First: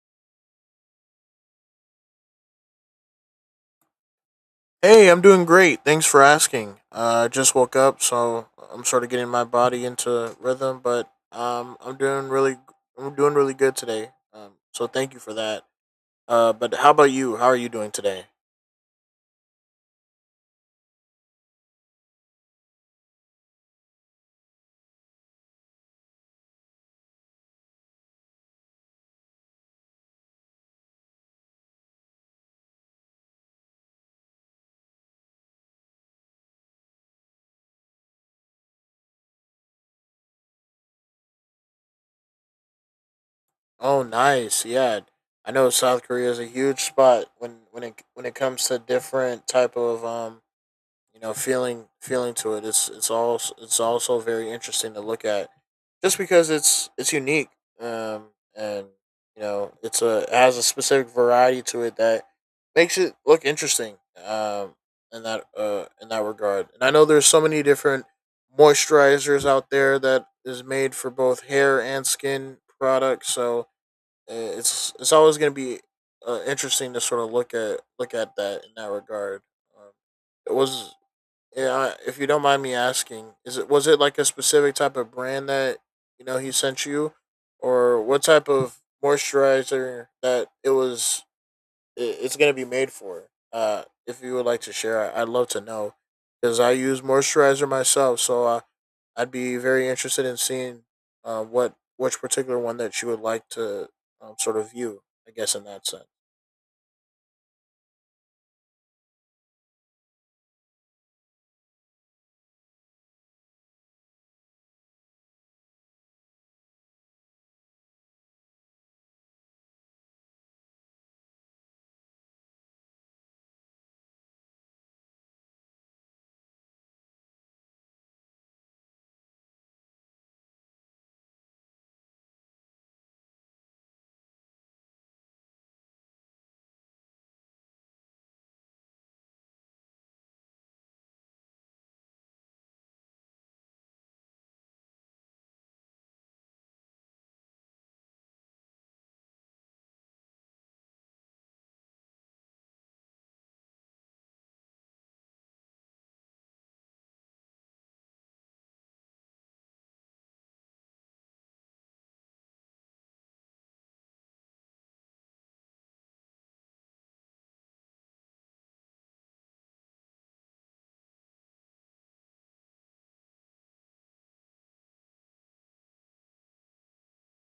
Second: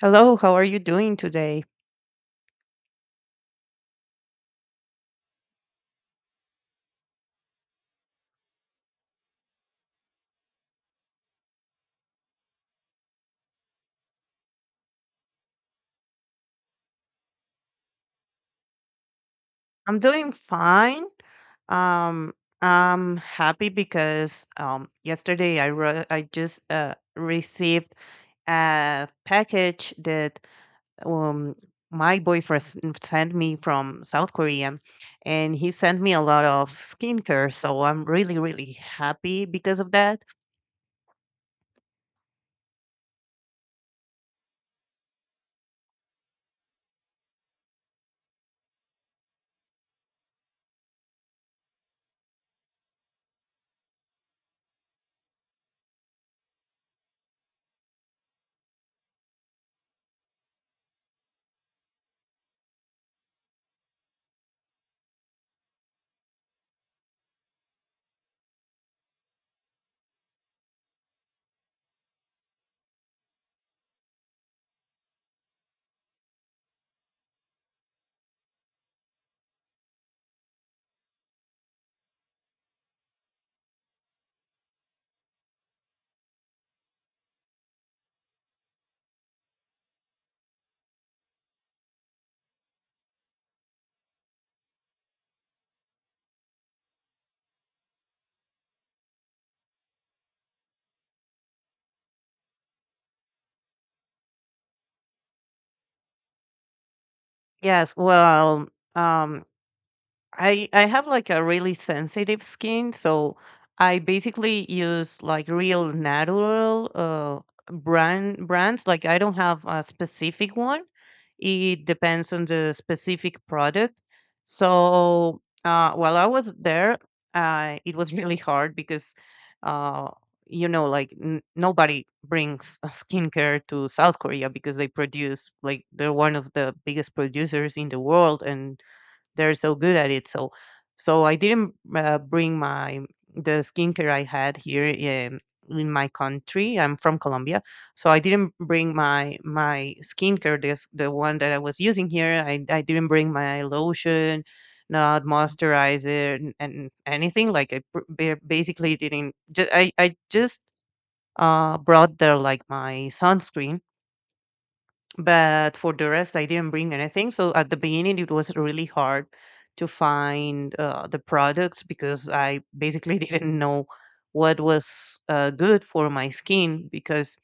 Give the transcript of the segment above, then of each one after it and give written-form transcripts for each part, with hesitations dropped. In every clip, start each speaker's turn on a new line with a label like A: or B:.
A: Hello, how are you doing today?
B: Hey, I'm doing great. Thanks for asking. I just woke up, so I'm sort of getting my body into rhythm, but I'm doing I'm doing really good today. So thank you for that. But how about you? How are you doing today?
A: I'm doing fine. Um, I'm happy because yesterday I just received a package that um, my boyfriend sent me from South Korea, and he sent me a lot of skincare. So I'm really really happy because of that.
B: Oh, nice. Yeah, I know South Korea is a huge spot when it comes to different type of you know feeling to it. It's also very interesting to look at just because it's unique, um and you know it has a specific variety to it that makes it look interesting, um in that regard. And I know there's so many different moisturizers out there that is made for both hair and skin products, so it's always going to be interesting to sort of look at that in that regard. Um, it was yeah, if you don't mind me asking, is it was it like a specific type of brand that you know he sent you, or what type of moisturizer that it was? It's gonna be made for. If you would like to share, I'd love to know because I use moisturizer myself, so I'd be very interested in seeing what which particular one that you would like to sort of view. I guess in that sense.
A: Yes, well, um, I have like a really sensitive skin, so I basically use like real natural brands. Like I don't have a specific one. It depends on the specific product. So while I was there, it was really hard because uh, you know like nobody brings skincare to South Korea because they produce like they're one of the biggest producers in the world and they're so good at it. So, so I didn't bring my the skincare I had in my country. I'm from Colombia, so I didn't bring my skincare, this the one that I was using here. I didn't bring my lotion, not moisturizer, and anything. Like basically didn't. Just, I just brought there like my sunscreen, but for the rest I didn't bring anything. So at the beginning it was really hard to find the products because I basically didn't know what was good for my skin. Because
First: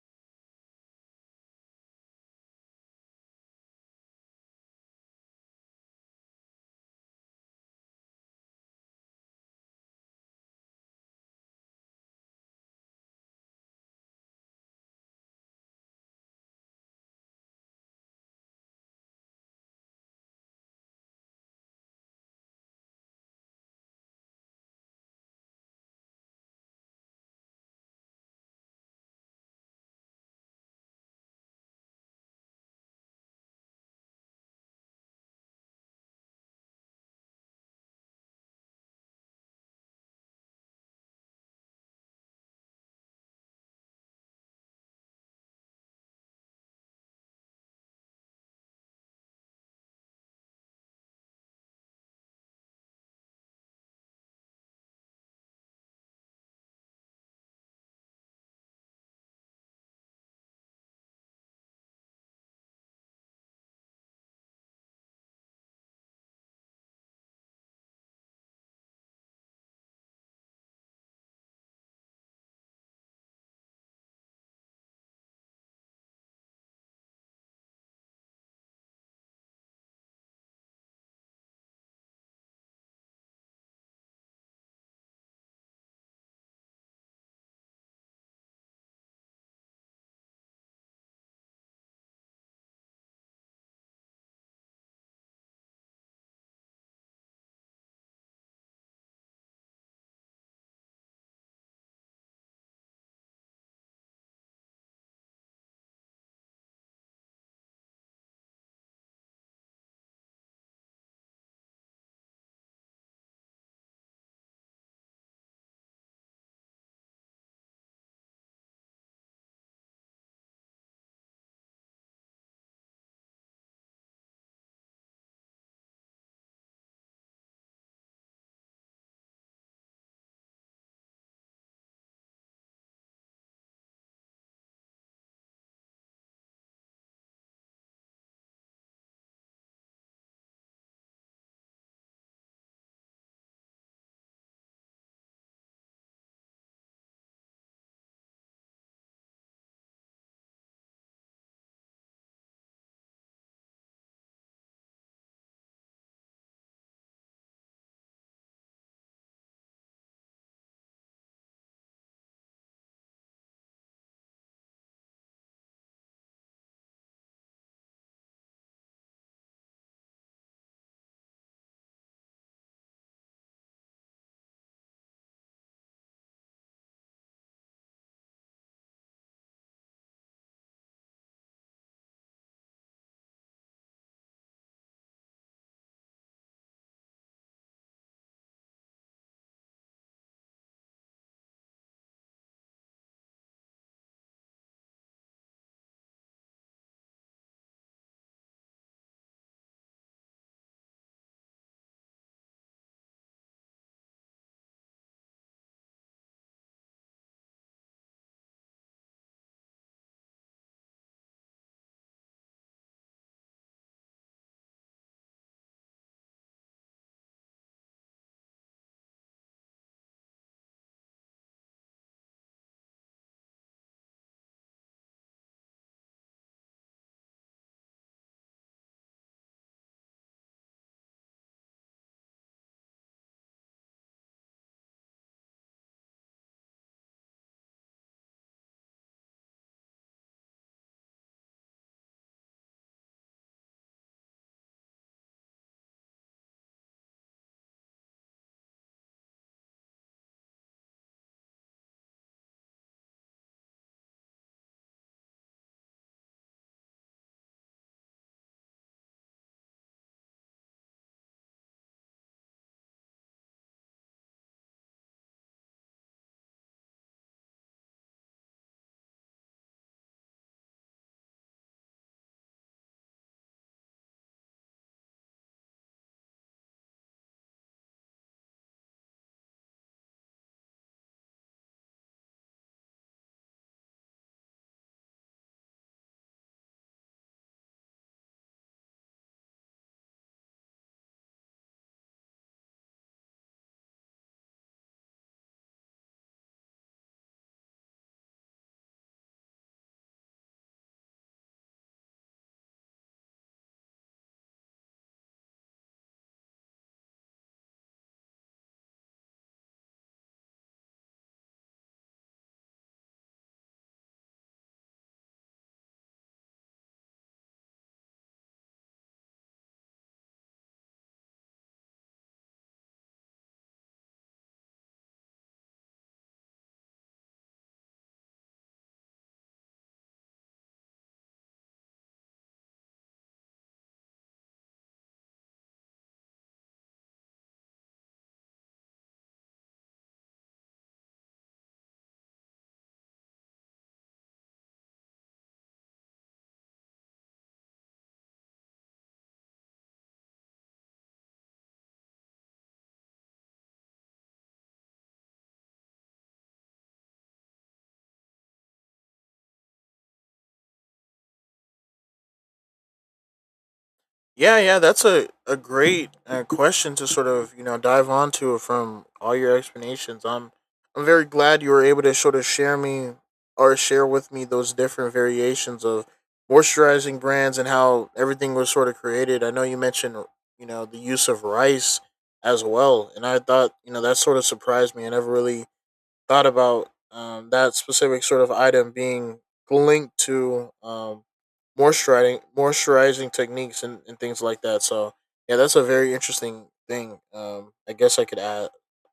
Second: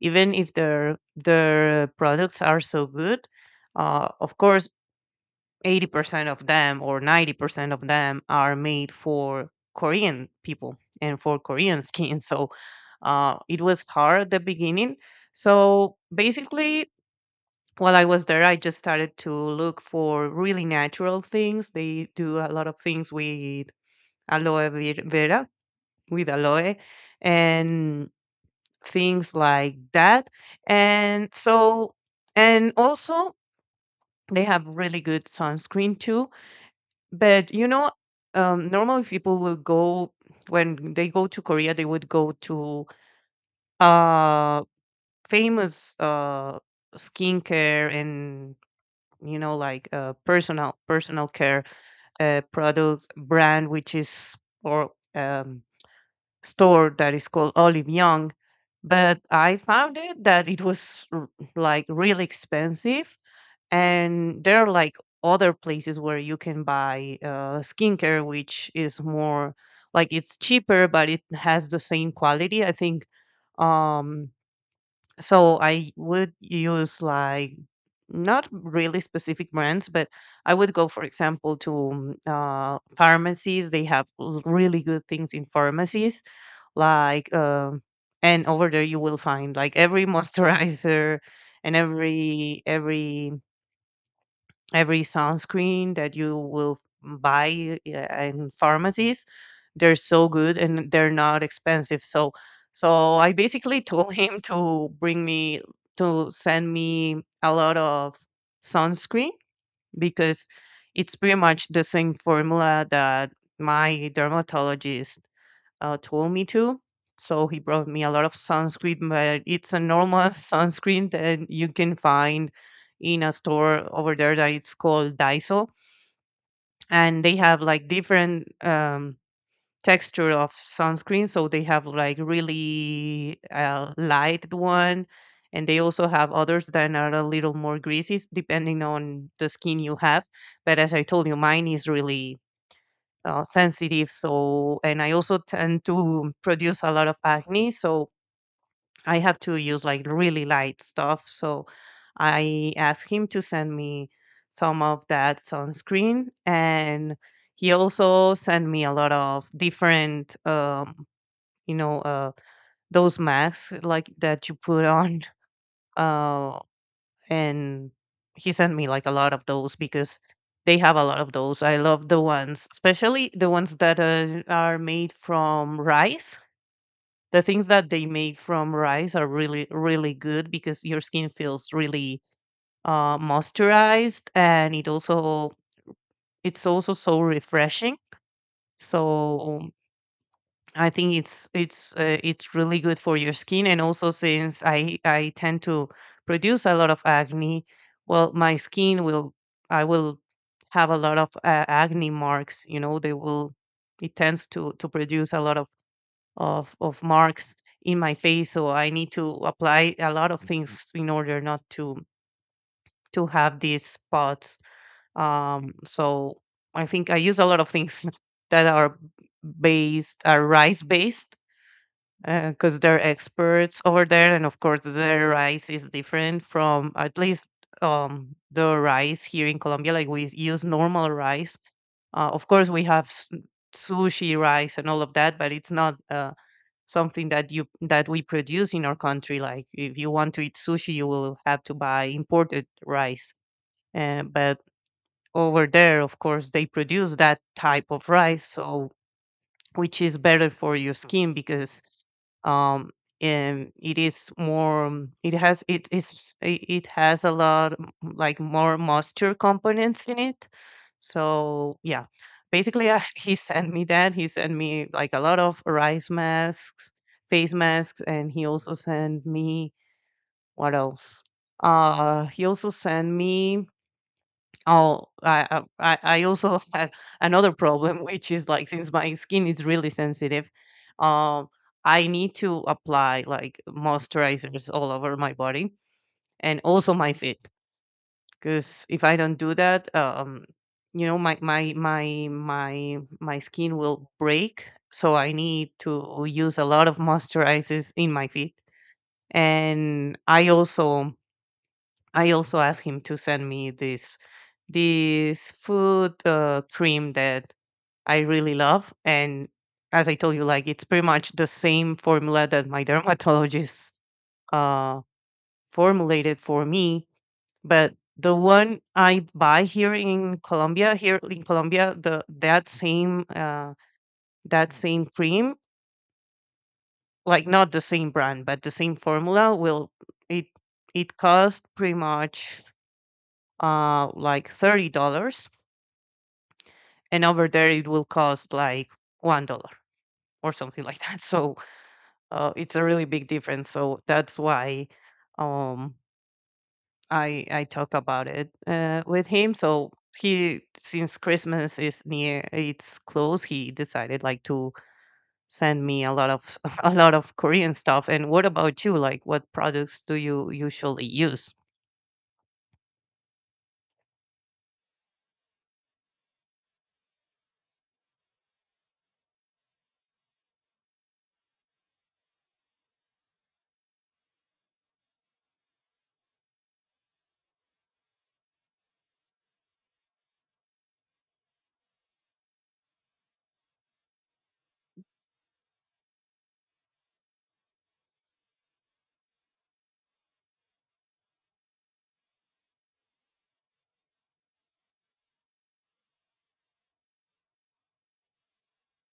A: even if their products are so good, of course 80% of them or 90% of them are made for Korean people and for Korean skin. So it was hard at the beginning. So basically while I was there, I just started to look for really natural things. They do a lot of things with vera, with aloe, and things like that. And so, and also, they have really good sunscreen too. But you know, normally people will go, when they go to Korea, they would go to uh, famous skincare and you know like personal care product brand, which is or store that is called Olive Young. But I found it that it was like really expensive, and there are like other places where you can buy skincare which is more like it's cheaper but it has the same quality, I think. um so I would use like not really specific brands, but I would go, for example, to pharmacies. They have really good things in pharmacies, like, and over there you will find like every moisturizer and every every sunscreen that you will buy in pharmacies. They're so good and they're not expensive. So so I basically told him to bring me, to send me a lot of sunscreen, because it's pretty much the same formula that my dermatologist told me to. So he brought me a lot of sunscreen, but it's a normal sunscreen that you can find in a store over there that it's called Daiso. And they have like different texture of sunscreen. So they have like really light one, and they also have others that are a little more greasy, depending on the skin you have. But as I told you, mine is really sensitive. So, and I also tend to produce a lot of acne. So I have to use like really light stuff. So I asked him to send me some of that sunscreen. And he also sent me a lot of different, you know, uh, those masks like that you put on. Uh, and he sent me like a lot of those because they have a lot of those. I love the ones, especially the ones that are made from rice. The things that they make from rice are really, really good because your skin feels really moisturized, and it also, it's also so refreshing. So I think it's really good for your skin, and also since I tend to produce a lot of acne, well, my skin will, I will have a lot of acne marks. You know, they will, it tends to produce a lot of marks in my face. So I need to apply a lot of things in order not to have these spots. So I think I use a lot of things that are based are rice based, because they're experts over there, and of course their rice is different from at least the rice here in Colombia. Like we use normal rice. Of course we have sushi rice and all of that, but it's not something that you that we produce in our country. Like if you want to eat sushi, you will have to buy imported rice. But over there, of course, they produce that type of rice, so which is better for your skin. Because um and it is more it has it is it it has a lot like more moisture components in it. So yeah, basically I, he sent me that he sent me like a lot of rice masks, face masks, and he also sent me, what else, he also sent me, oh, I also have another problem, which is like, since my skin is really sensitive, um, I need to apply like moisturizers all over my body and also my feet. Because if I don't do that, you know, my skin will break. So I need to use a lot of moisturizers in my feet, and I also, I also asked him to send me this this food cream that I really love. And as I told you, like it's pretty much the same formula that my dermatologist uh, formulated for me. But the one I buy here in Colombia, the that same that same cream, like not the same brand, but the same formula, will it, it cost pretty much like $30, and over there it will cost like $1 or something like that. So it's a really big difference. So that's why um I talk about it with him. So he, since Christmas is near, it's close, he decided like to send me a lot of s- a lot of Korean stuff. And what about you, like what products do you usually use?
B: Yeah, yeah, that's a great question to sort of you know dive onto from all your explanations. I'm very glad you were able to sort of share me or share with me those different variations of moisturizing brands and how everything was sort of created. I know you mentioned you know the use of rice as well, and I thought you know that sort of surprised me. I never really thought about that specific sort of item being linked to moisturizing techniques and things like that. So yeah, that's a very interesting thing. I guess I could add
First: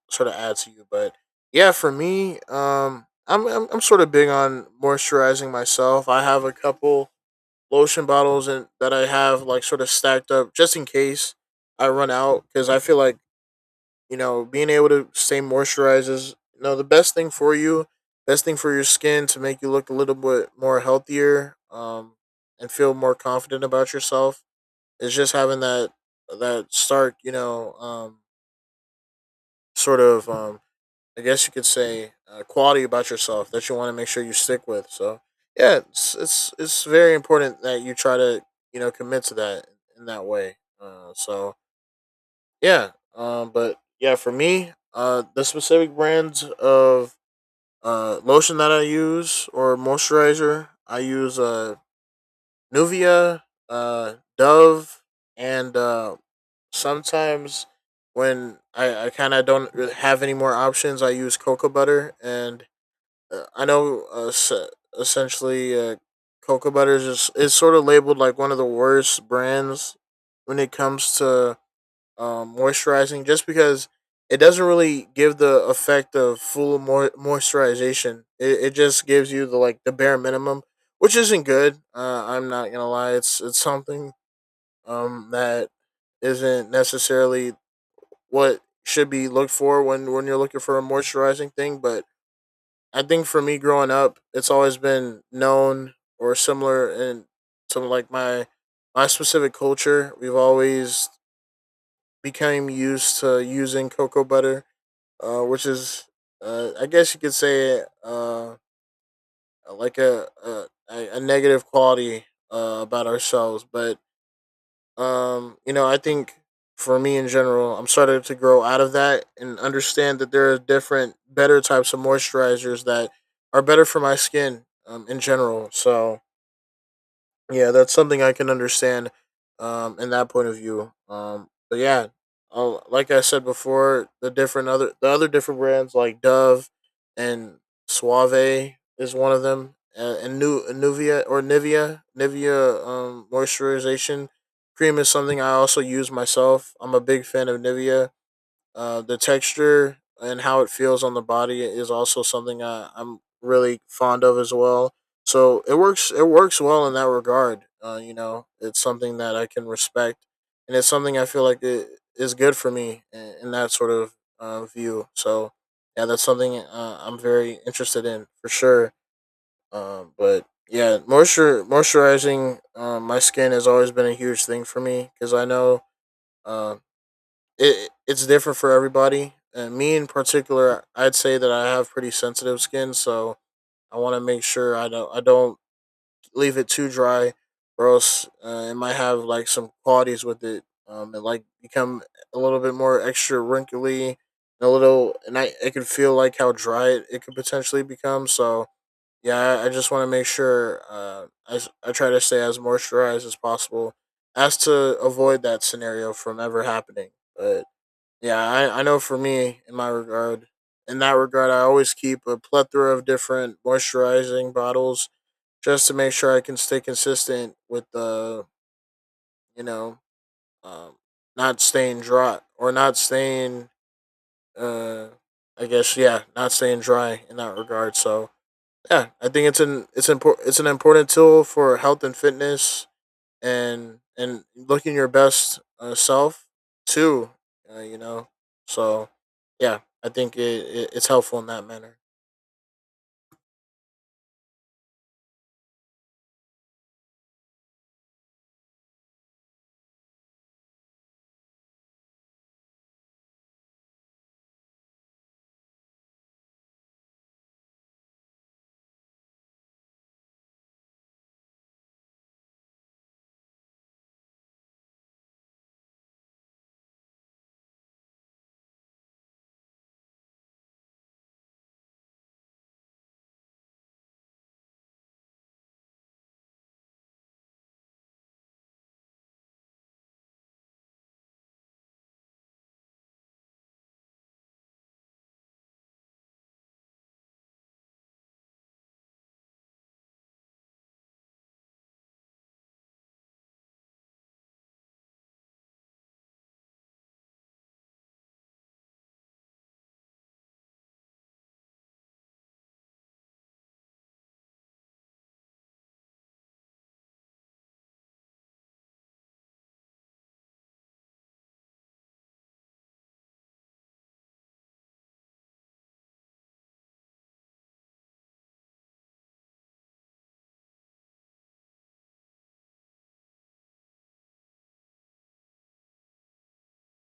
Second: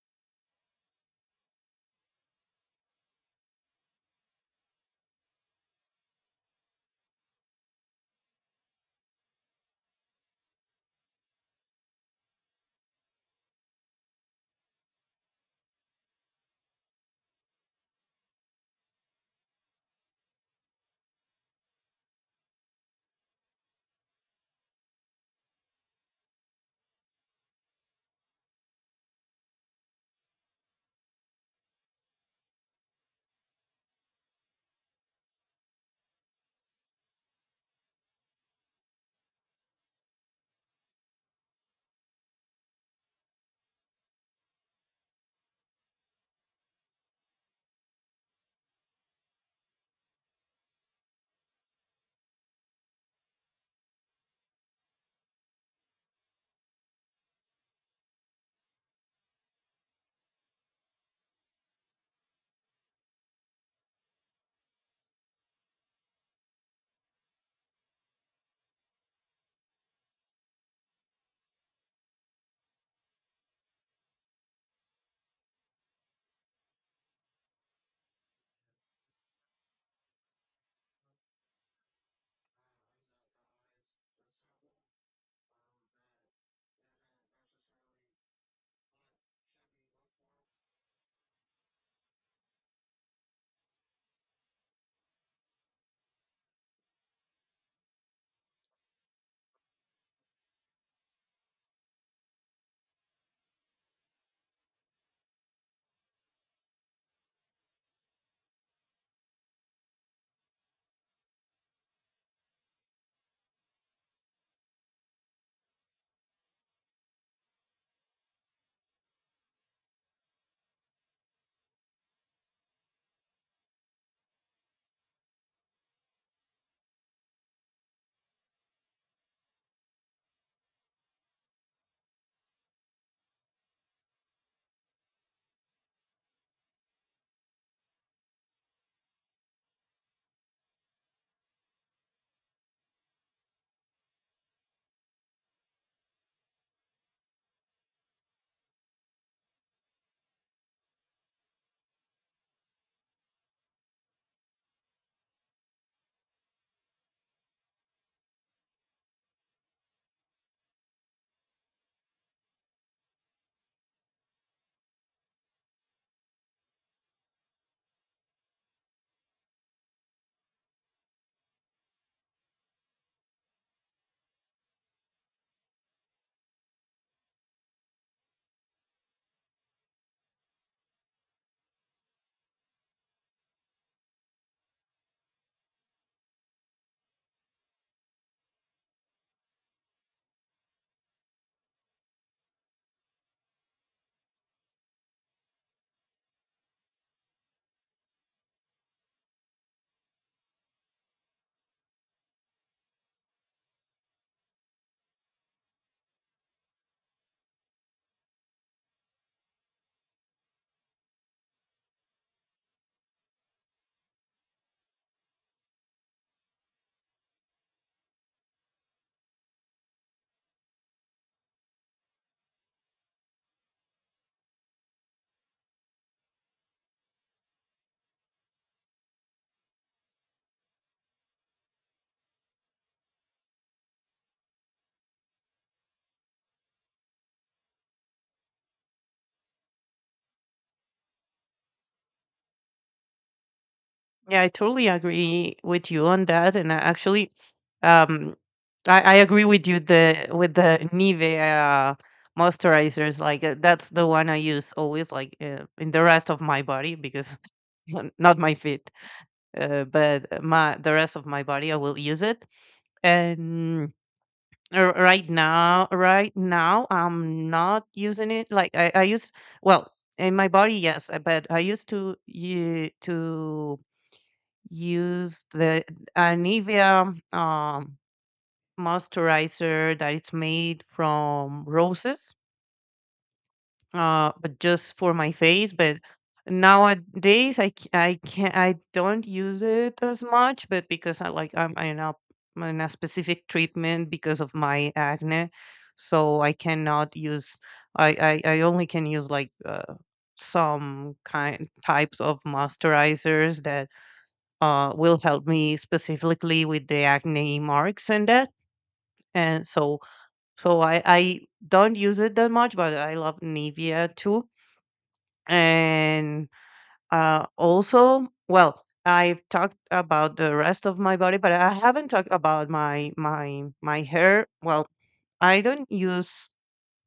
B: sort of add to you, but yeah, for me, I'm sort of big on moisturizing myself. I have a couple lotion bottles and that I have like sort of stacked up just in case I run out because I feel like you know, being able to stay moisturized is you know the best thing for you, best thing for your skin to make you look a little bit more healthier, and feel more confident about yourself. Is just having that that stark, sort of, I guess you could say, quality about yourself that you want to make sure you stick with. So yeah, it's very important that you try to you know commit to that in that way. So yeah. But yeah, for me, the specific brands of lotion that I use or moisturizer, I use Nuvia, Dove, and sometimes when I kind of don't really have any more options, I use cocoa butter, and I know essentially cocoa butter is just, it's sort of labeled like one of the worst brands when it comes to moisturizing just because it doesn't really give the effect of full moisturization. It just gives you the like the bare minimum, which isn't good. I'm not gonna lie, it's something that isn't necessarily what should be looked for when you're looking for a moisturizing thing. But I think for me growing up, it's always been known or similar in to like my specific culture. We've always became used to using cocoa butter, which is, I guess you could say, like a negative quality about ourselves. But you know, I think for me in general, I'm starting to grow out of that and understand that there are different, better types of moisturizers that are better for my skin in general. So yeah, that's something I can understand in that point of view. But yeah, like I said before, the different other the other different brands like Dove and Suave is one of them and new Nuvia or Nivea, Nivea moisturization cream is something I also use myself. I'm a big fan of Nivea. The texture and how it feels on the body is also something I'm really fond of as well. So it works. It works well in that regard. You know, it's something that I can respect, and it's something I feel like it is good for me in that sort of view. So yeah, that's something I'm very interested in for sure. But yeah, moisture moisturizing my skin has always been a huge thing for me because I know um, it it's different for everybody. And me in particular, I'd say that I have pretty sensitive skin, so I want to make sure I don't leave it too dry, or else it might have like some qualities with it, and like become a little bit more extra wrinkly, and a little, and I it could feel like how dry it could potentially become. So yeah, I just want to make sure I try to stay as moisturized as possible, as to avoid that scenario from ever happening, but yeah, I know for me, in that regard, I always keep a plethora of different moisturizing bottles just to make sure I can stay consistent with the, you know, um, not staying dry or not staying, uh, I guess, yeah, not staying dry in that regard. So, yeah, I think it's important, it's an important tool for health and fitness and looking your best self too. You know, so yeah, I think it's helpful in that manner.
A: Yeah, I totally agree with you on that. And I actually, um, I agree with you the with the Nivea uh, moisturizers. Like that's the one I use always, like in the rest of my body, because not my feet, but my the rest of my body I will use it. And right now I'm not using it. Like I use, well in my body, yes, but I used to you to used the Nivea moisturizer that it's made from roses, but just for my face. But nowadays, I can't, I don't use it as much, but because I like I'm I'm in a specific treatment because of my acne, so I cannot use, I only can use like. Some kind types of moisturizers that will help me specifically with the acne marks and that. And so, so I don't use it that much, but I love Nivea too. And also, well, I've talked about the rest of my body, but I haven't talked about my hair. Well, I don't use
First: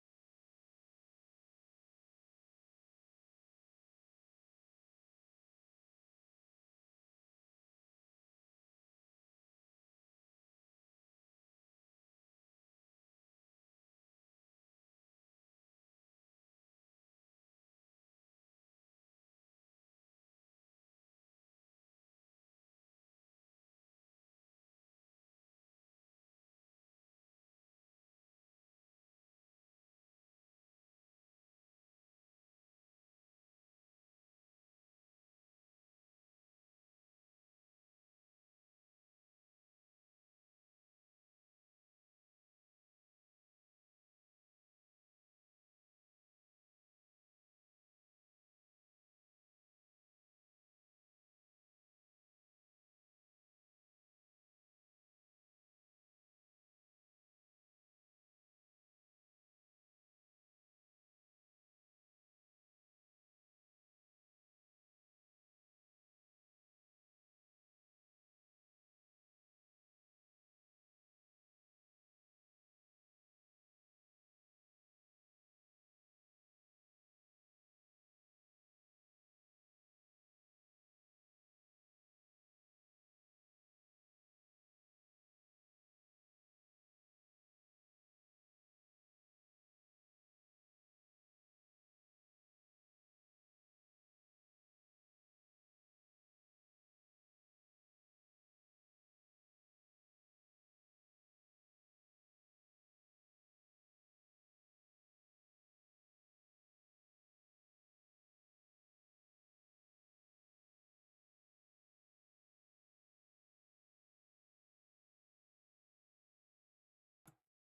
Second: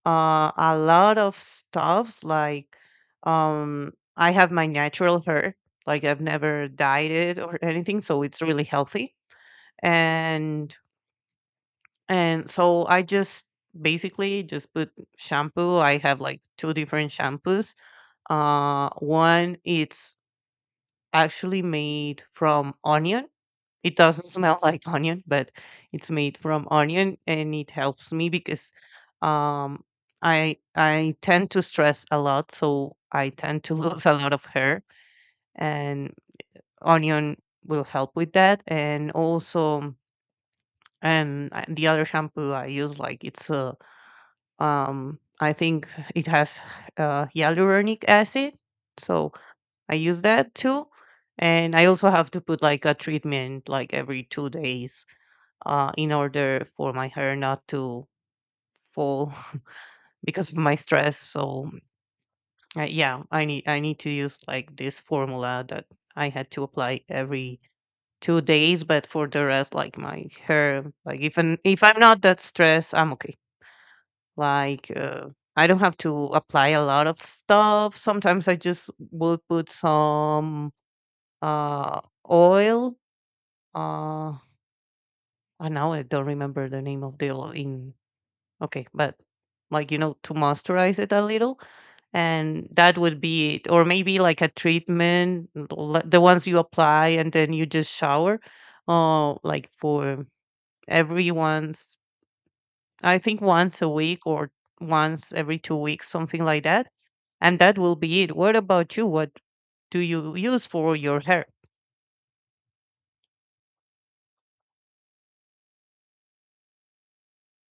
A: a lot of stuffs like I have my natural hair. Like I've never dyed it or anything, so it's really healthy. and and so I just basically just put shampoo. I have like two different shampoos. One it's actually made from onion. It doesn't smell like onion, but it's made from onion, and it helps me because um, I tend to stress a lot, so I tend to lose a lot of hair, and onion will help with that. And also and the other shampoo I use, like it's a, I think it has hyaluronic acid, so I use that too. And I also have to put like a treatment like every 2 days, in order for my hair not to fall because of my stress. So yeah, I need to use like this formula that I had to apply every 2 days. But for the rest, like my hair, like if I'm not that stressed, I'm okay. Like, I don't have to apply a lot of stuff. Sometimes I just will put some uh, oil. Uh, I now I don't remember the name of the oil in. Okay, but to moisturize it a little, and that would be it. Or maybe like a treatment, the ones you apply and then you just shower, like for every once, I think once a week or once every 2 weeks, something like that, and that will be it. What about you? What do you use for your hair?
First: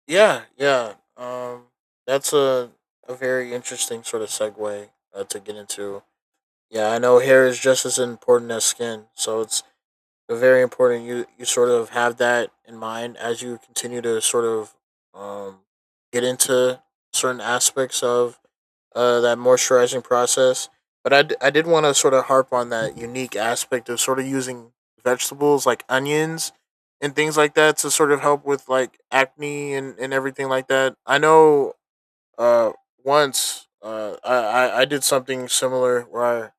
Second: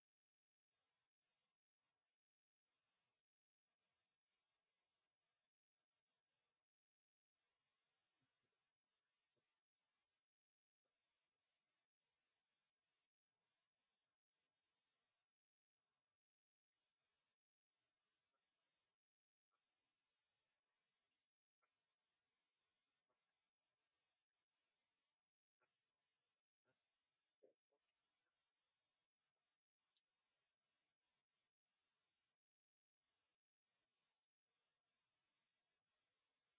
B: Yeah, yeah. That's a very interesting sort of segue to get into. Yeah, I know hair is just as important as skin, so it's very important you sort of have that in mind as you continue to sort of um, get into certain aspects of that moisturizing process. But I did want to sort of harp on that unique aspect of sort of using vegetables like onions and things like that to sort of help with like acne and everything like that. I know uh, once I did something similar where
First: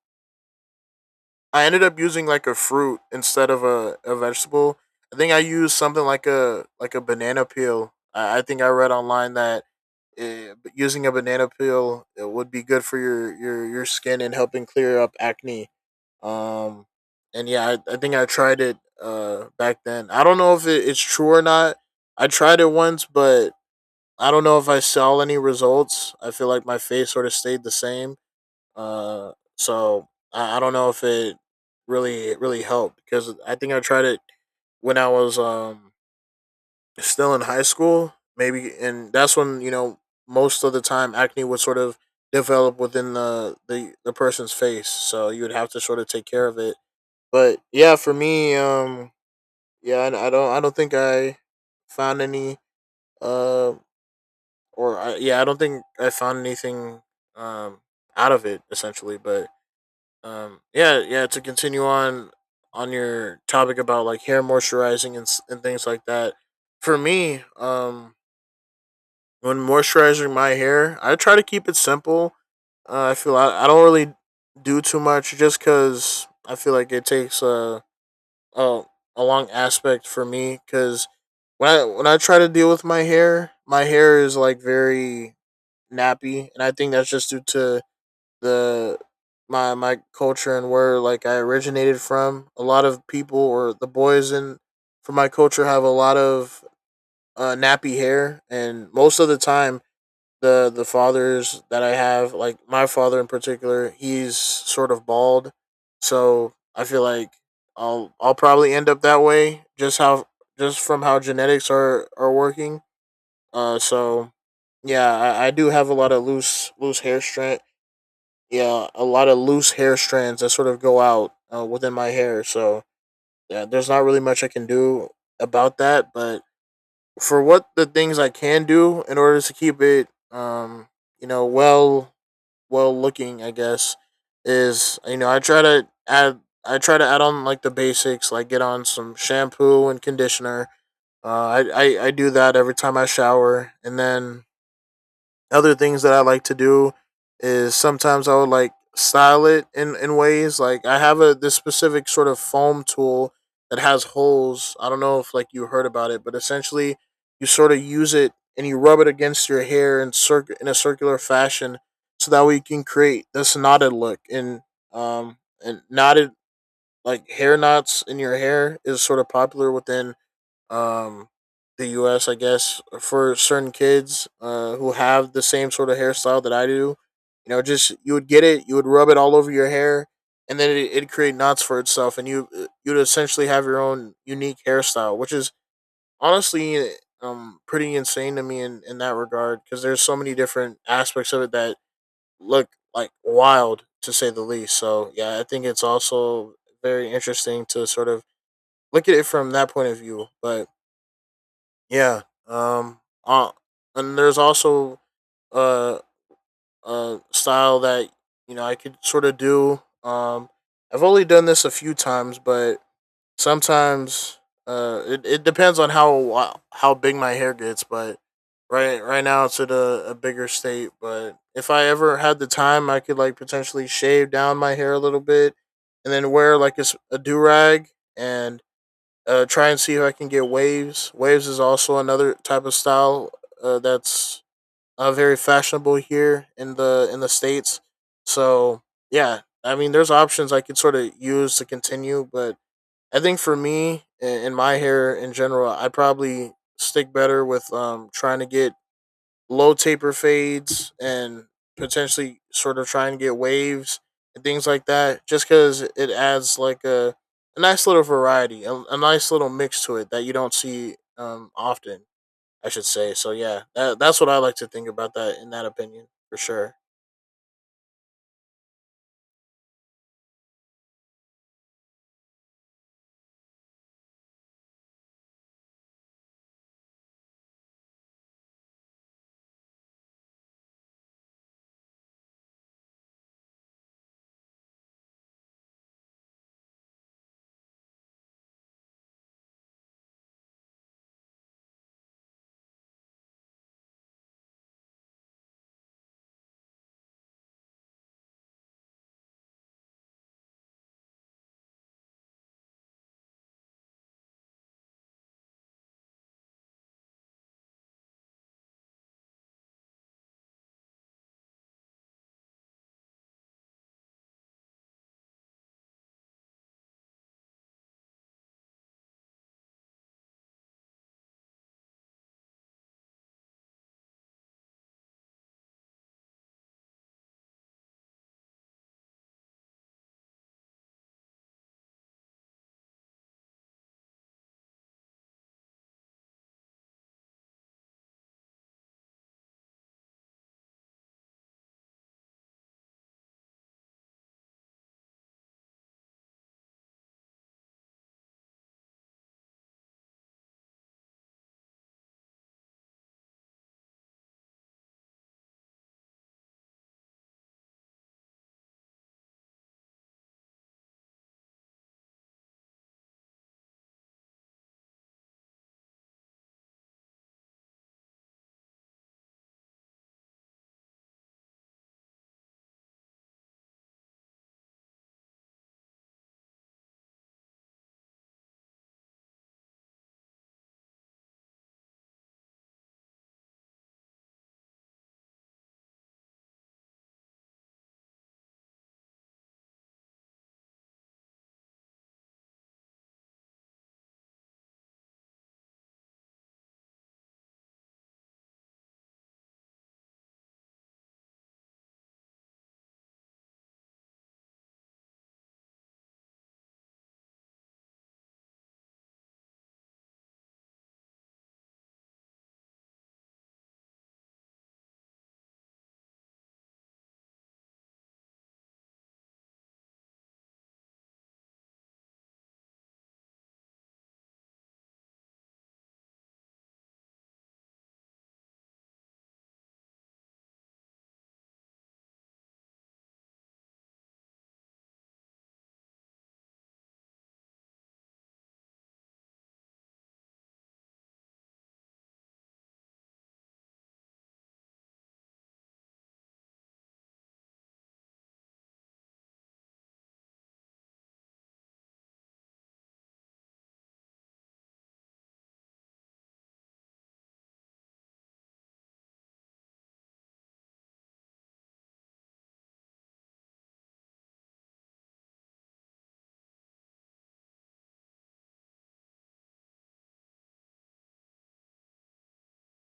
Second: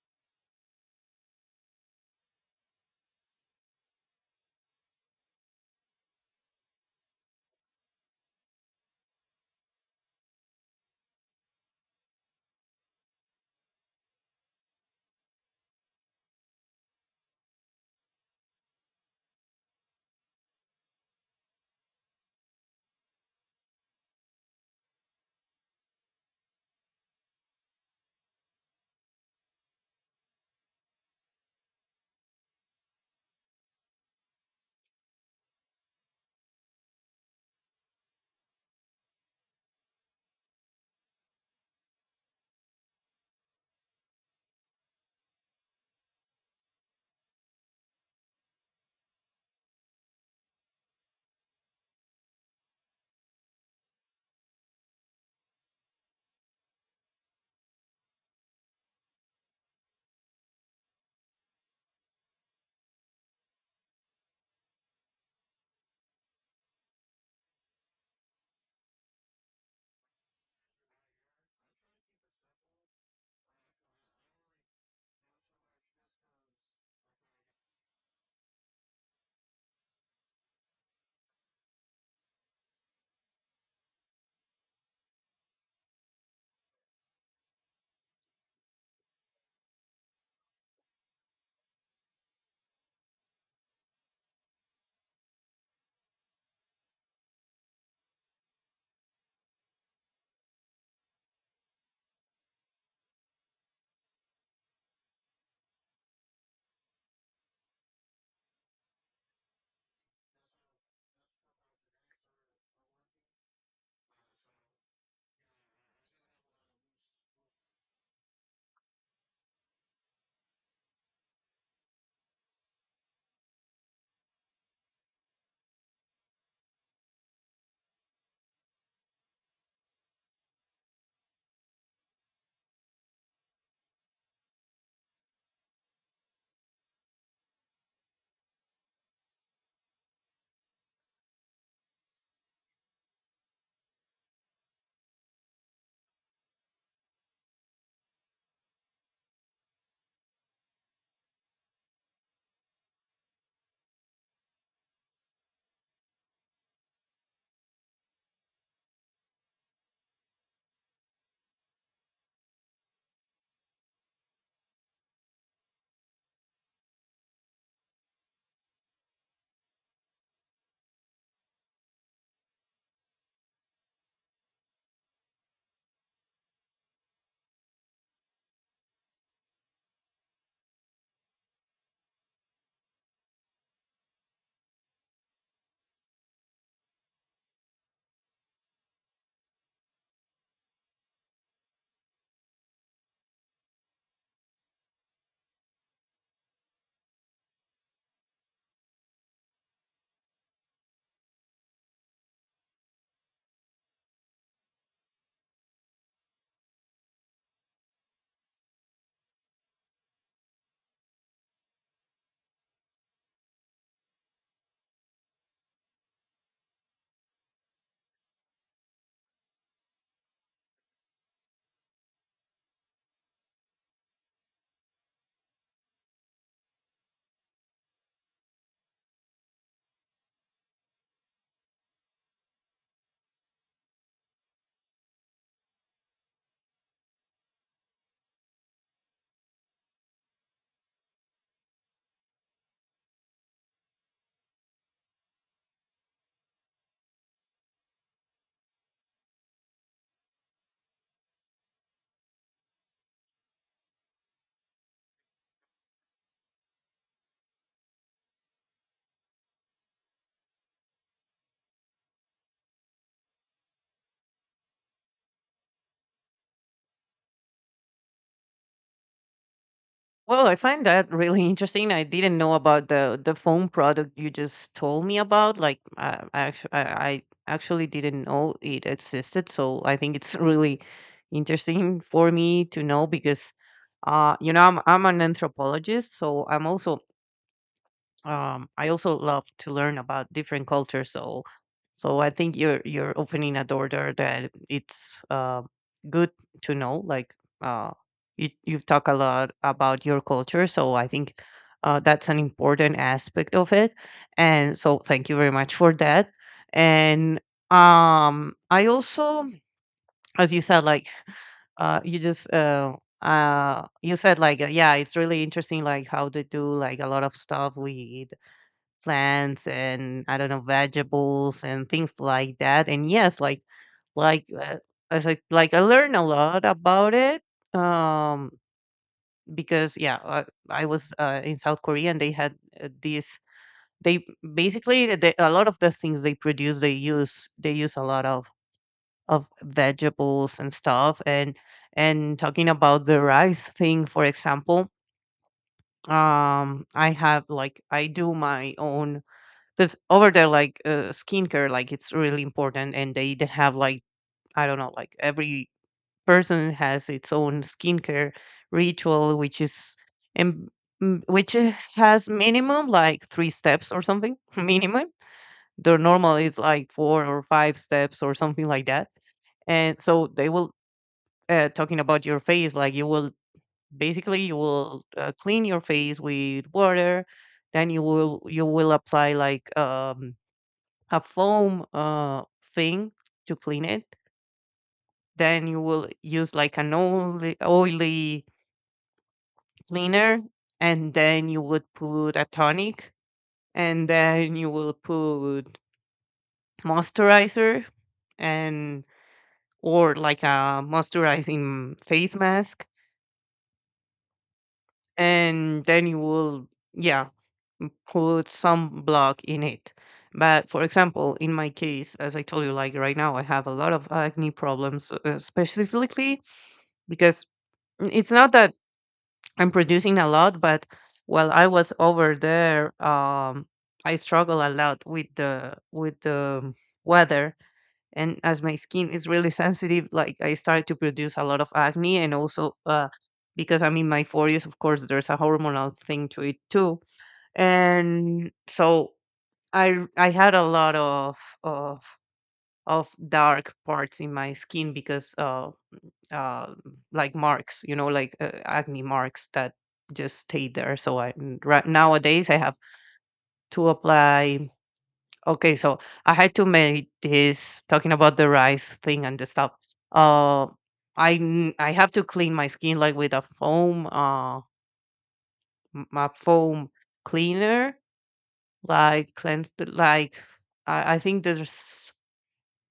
B: I ended up using like a fruit instead of a vegetable. I think I used something like a banana peel. I think I read online that using a banana peel it would be good for your your skin and helping clear up acne, um and yeah I think I tried it back then I don't know if it's true or not. I tried it once, but I don't know if I saw any results. I feel like my face sort of stayed the same, so I don't know if it really helped because I think I tried it when I was still in high school, maybe, and that's when you know most of the time acne would sort of develop within the person's face. So you would have to sort of take care of it. But yeah, for me, yeah, I don't think I found any, uh, yeah, I don't think I found anything, um, out of it essentially. But yeah, yeah, to continue on your topic about like hair moisturizing and and things like that. For me, when moisturizing my hair, I try to keep it simple. I feel I don't really do too much just because I feel like it takes a a long aspect for me. Because when I try to deal with my hair is like very nappy, and I think that's just due to the my culture and where like I originated from. A lot of people or the boys in from my culture have a lot of nappy hair, and most of the time the fathers that I have, like my father in particular, he's sort of bald, so I feel like I'll probably end up that way just how just from how genetics are working. So yeah, I do have a lot of loose hair strand. Yeah, a lot of loose hair strands that sort of go out within my hair. So yeah, there's not really much I can do about that. But for what the things I can do in order to keep it, well well looking, I guess, is I try to add on like the basics, like get on some shampoo and conditioner. I do that every time I shower, and then other things that I like to do is sometimes I would like style it in ways like I have a this specific sort of foam tool that has holes. I don't know if like you heard about it, but essentially you sort of use it and you rub it against your hair in a circular fashion so that way you can create this knotted look um and knotted like hair knots in your hair is sort of popular within um, the U.S. I guess for certain kids who have the same sort of hairstyle that I do. You know, just you would get it, you would rub it all over your hair, and then it'd create knots for itself, and you'd essentially have your own unique hairstyle, which is honestly pretty insane to me in that regard because there's so many different aspects of it that look like wild to say the least. So yeah, I think it's also very interesting to sort of look at it from that point of view, but yeah. Um. Uh, and there's also uh a style that I could sort of do. I've only done this a few times, but sometimes it depends on how big my hair gets. But right now it's at a bigger state. But if I ever had the time, I could like potentially shave down my hair a little bit, and then wear like do rag and try and see if I can get waves. Waves is also another type of style that's very fashionable here in the states. So yeah, I mean, there's options I could sort of use to continue, but I think for me in my hair in general, I probably stick better with trying to get low taper fades and potentially sort of try and get waves and things like that just because it adds like a nice little variety a nice little mix to it that you don't see often I should say. So yeah, that's what I like to think about that in that opinion for sure.
A: Well, I find that really interesting. I didn't know about the foam product you just told me about. Like, I actually didn't know it existed. So I think it's really interesting for me to know because, I'm an anthropologist, so I'm also I also love to learn about different cultures. So, so I think you're opening a door there that it's good to know. Like uh, you you've talked a lot about your culture, so I think that's an important aspect of it. And so, thank you very much for that. And I also, as you said, like uh, you just uh, you said yeah, it's really interesting like how they do like a lot of stuff with plants and, I don't know, vegetables and things like that. And yes, like uh, as I, like, I learned a lot about it, um, because yeah, I was in South Korea and they had this. They basically they, a lot of the things they produce, they use, they use a lot of vegetables and stuff. And talking about the rice thing for example, I have like, I do my own, because over there, like, skincare, like, it's really important, and they have, like, I don't know, like, every person has its own skincare ritual, which is, and which has minimum like three steps or something, minimum. Their normal is like four or five steps or something like that, and so they will, talking about your face, like you will basically, you will clean your face with water, then you will apply like a foam thing to clean it. Then you will use like an oily, oily cleaner, and then you would put a tonic, and then you will put moisturizer, and, or like a moisturizing face mask, and then you will, yeah, put some block in it. But for example, in my case, as I told you, like right now, I have a lot of acne problems, specifically because, it's not that I'm producing a lot, but while I was over there, I struggle a lot with the weather, and as my skin is really sensitive, like, I started to produce a lot of acne, and also because I'm in my 40s, of course, there's a hormonal thing to it too, and so I had a lot of of dark parts in my skin because uh, like marks, you know, like acne marks that just stayed there. So right nowadays I have to apply. Okay, so I had to make this, talking about the rice thing and the stuff. Uh, I have to clean my skin like with a foam, a foam cleaner, like cleanse, like I think there's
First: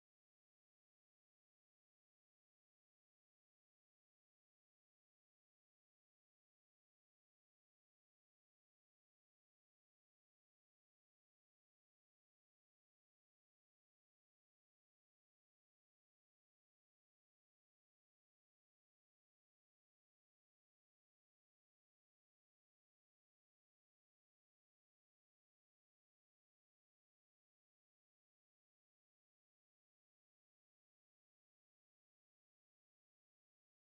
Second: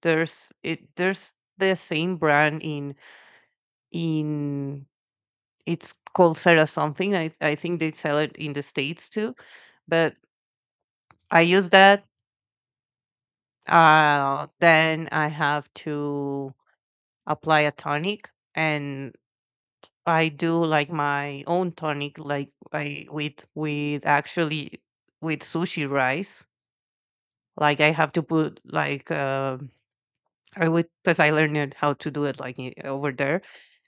A: there's it there's the same brand in, it's called Sarah something. I think they sell it in the states too, but I use that. Then I have to apply a tonic, and I do like my own tonic, like I, with actually with sushi rice. Like I have to put like I would, because I learned it how to do it like, over there.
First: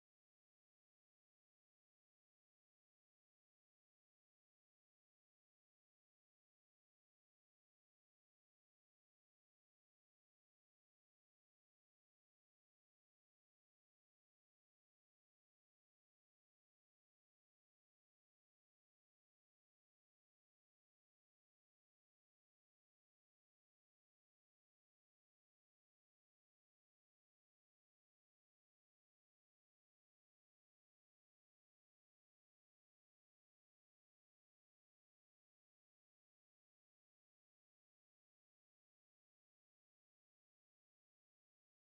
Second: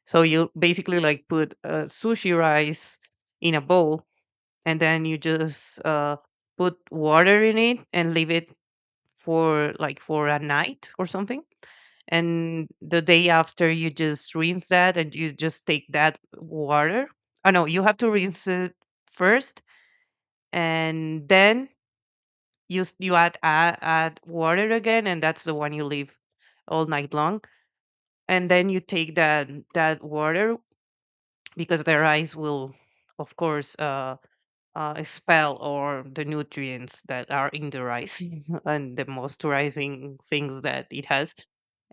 A: So you basically like put sushi rice in a bowl, and then you just put water in it and leave it for like for a night or something, and the day after you just rinse that and you just take that water. Oh no, you have to rinse it first, and then you you add water again, and that's the one you leave all night long, and then you take that, that water, because the rice will of course spell, or the nutrients that are in the rice, and the moisturizing things that it has.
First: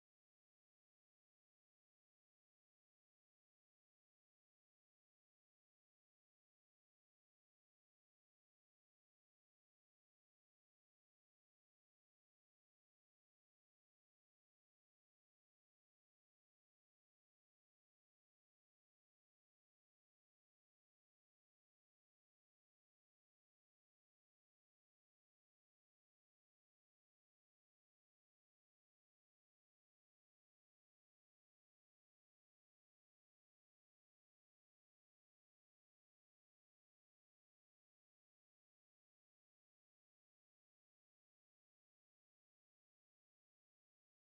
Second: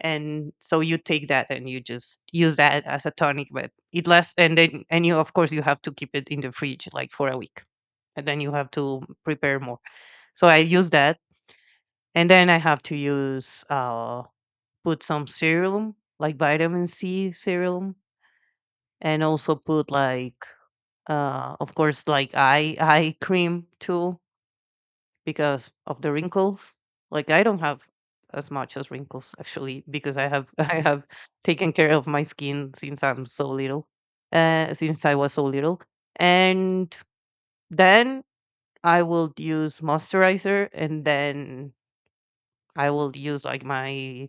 A: And so you take that and you just use that as a tonic, but it lasts. And then, and you, of course, you have to keep it in the fridge like for a week. And then you have to prepare more. So I use that. And then I have to use, put some serum, like vitamin C serum, and also put like, of course, like eye cream too, because of the wrinkles. Like, I don't have as much as wrinkles actually, because I have I have taken care of my skin since I'm so little, since I was so little, and then I will use moisturizer, and then I will use like my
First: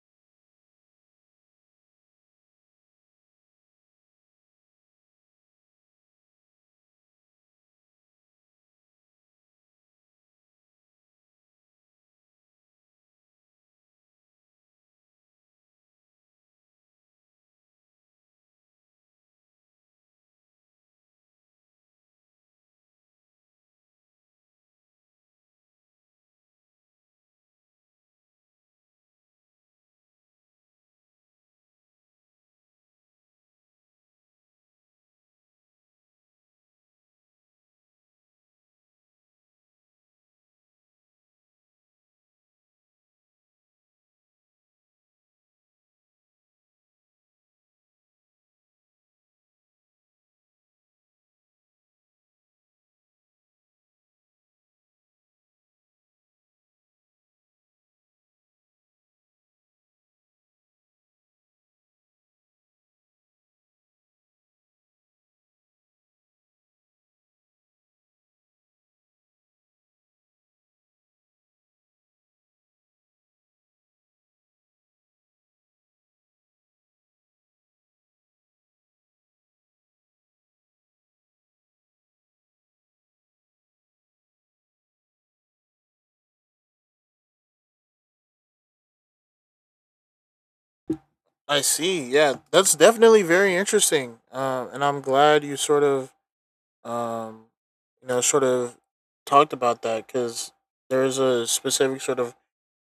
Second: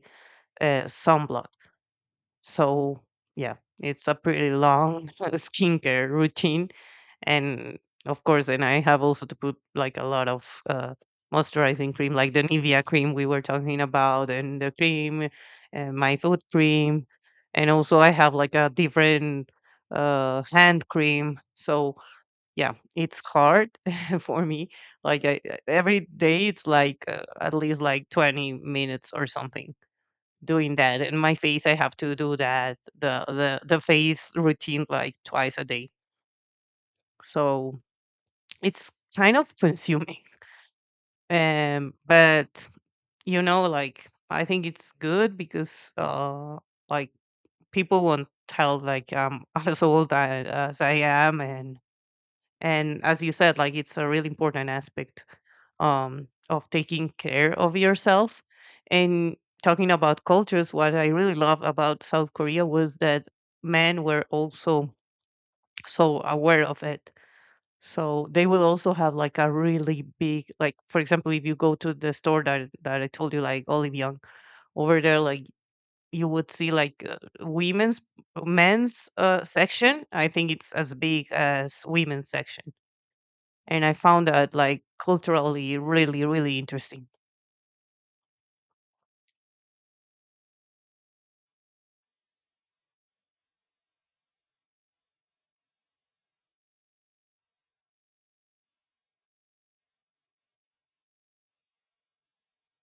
A: sunblock, so yeah, it's a pretty long skincare routine, and of course, and I have also to put like a lot of moisturizing cream, like the Nivea cream we were talking about, and the cream, and my foot cream, and also I have like a different hand cream. So yeah, it's hard for me, like, I, every day it's like at least like 20 minutes or something doing that. And my face, I have to do that, the face routine, like twice a day. So it's kind of consuming. But you know, like, I think it's good, because like people won't tell like I'm as I am. And as you said, like, it's a really important aspect, of taking care of yourself. And, talking about cultures, what I really love about South Korea was that men were also so aware of it. So they will also have like a really big, like for example, if you go to the store that I told you, like Olive Young over there, like, you would see like women's men's section, I think, it's as big as women's section. And I found that like culturally really really interesting.
B: I see. Yeah, that's definitely very interesting. And I'm glad you sort of um, you know, sort of talked about that because there's a specific sort of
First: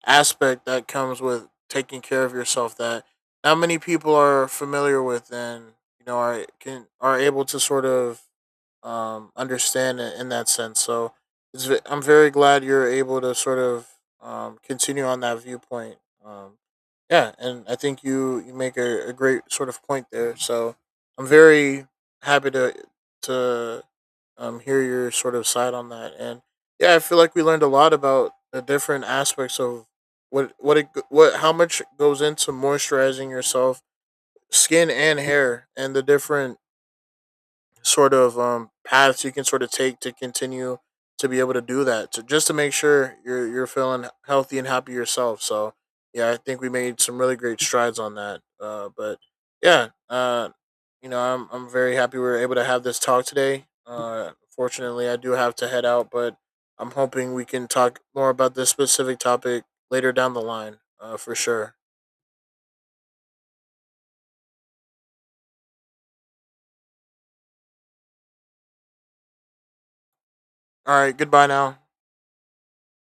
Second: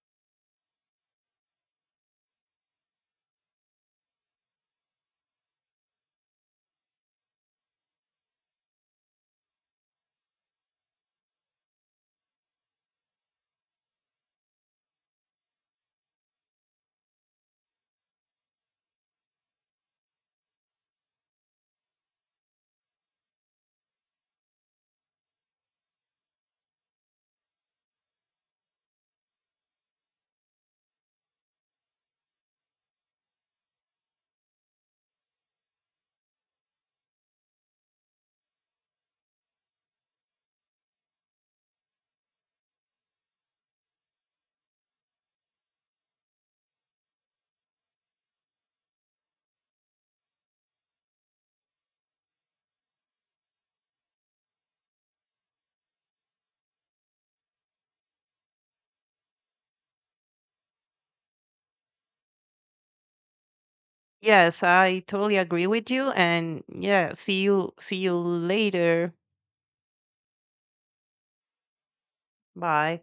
B: aspect that comes with taking care of yourself that not many people are familiar with and you know are can are able to sort of understand it in that sense. So it's, I'm very glad you're able to sort of continue on that viewpoint. Um, yeah, and I think you make a great sort of point there. So I'm very happy to hear your sort of side on that. And yeah, I feel like we learned a lot about the different aspects of what it what how much goes into moisturizing yourself, skin and hair, and the different sort of paths you can sort of take to continue to be able to do that to just to make sure you're feeling healthy and happy yourself. So yeah, I think we made some really great strides on that but yeah uh, you know I'm very happy we were able to have this talk today. Fortunately I do have to head out, but I'm hoping we can talk more about this specific topic later down the line, for sure.
A: Yes, I totally agree with you, and yeah, see you later.
B: All right, goodbye now.
A: Bye.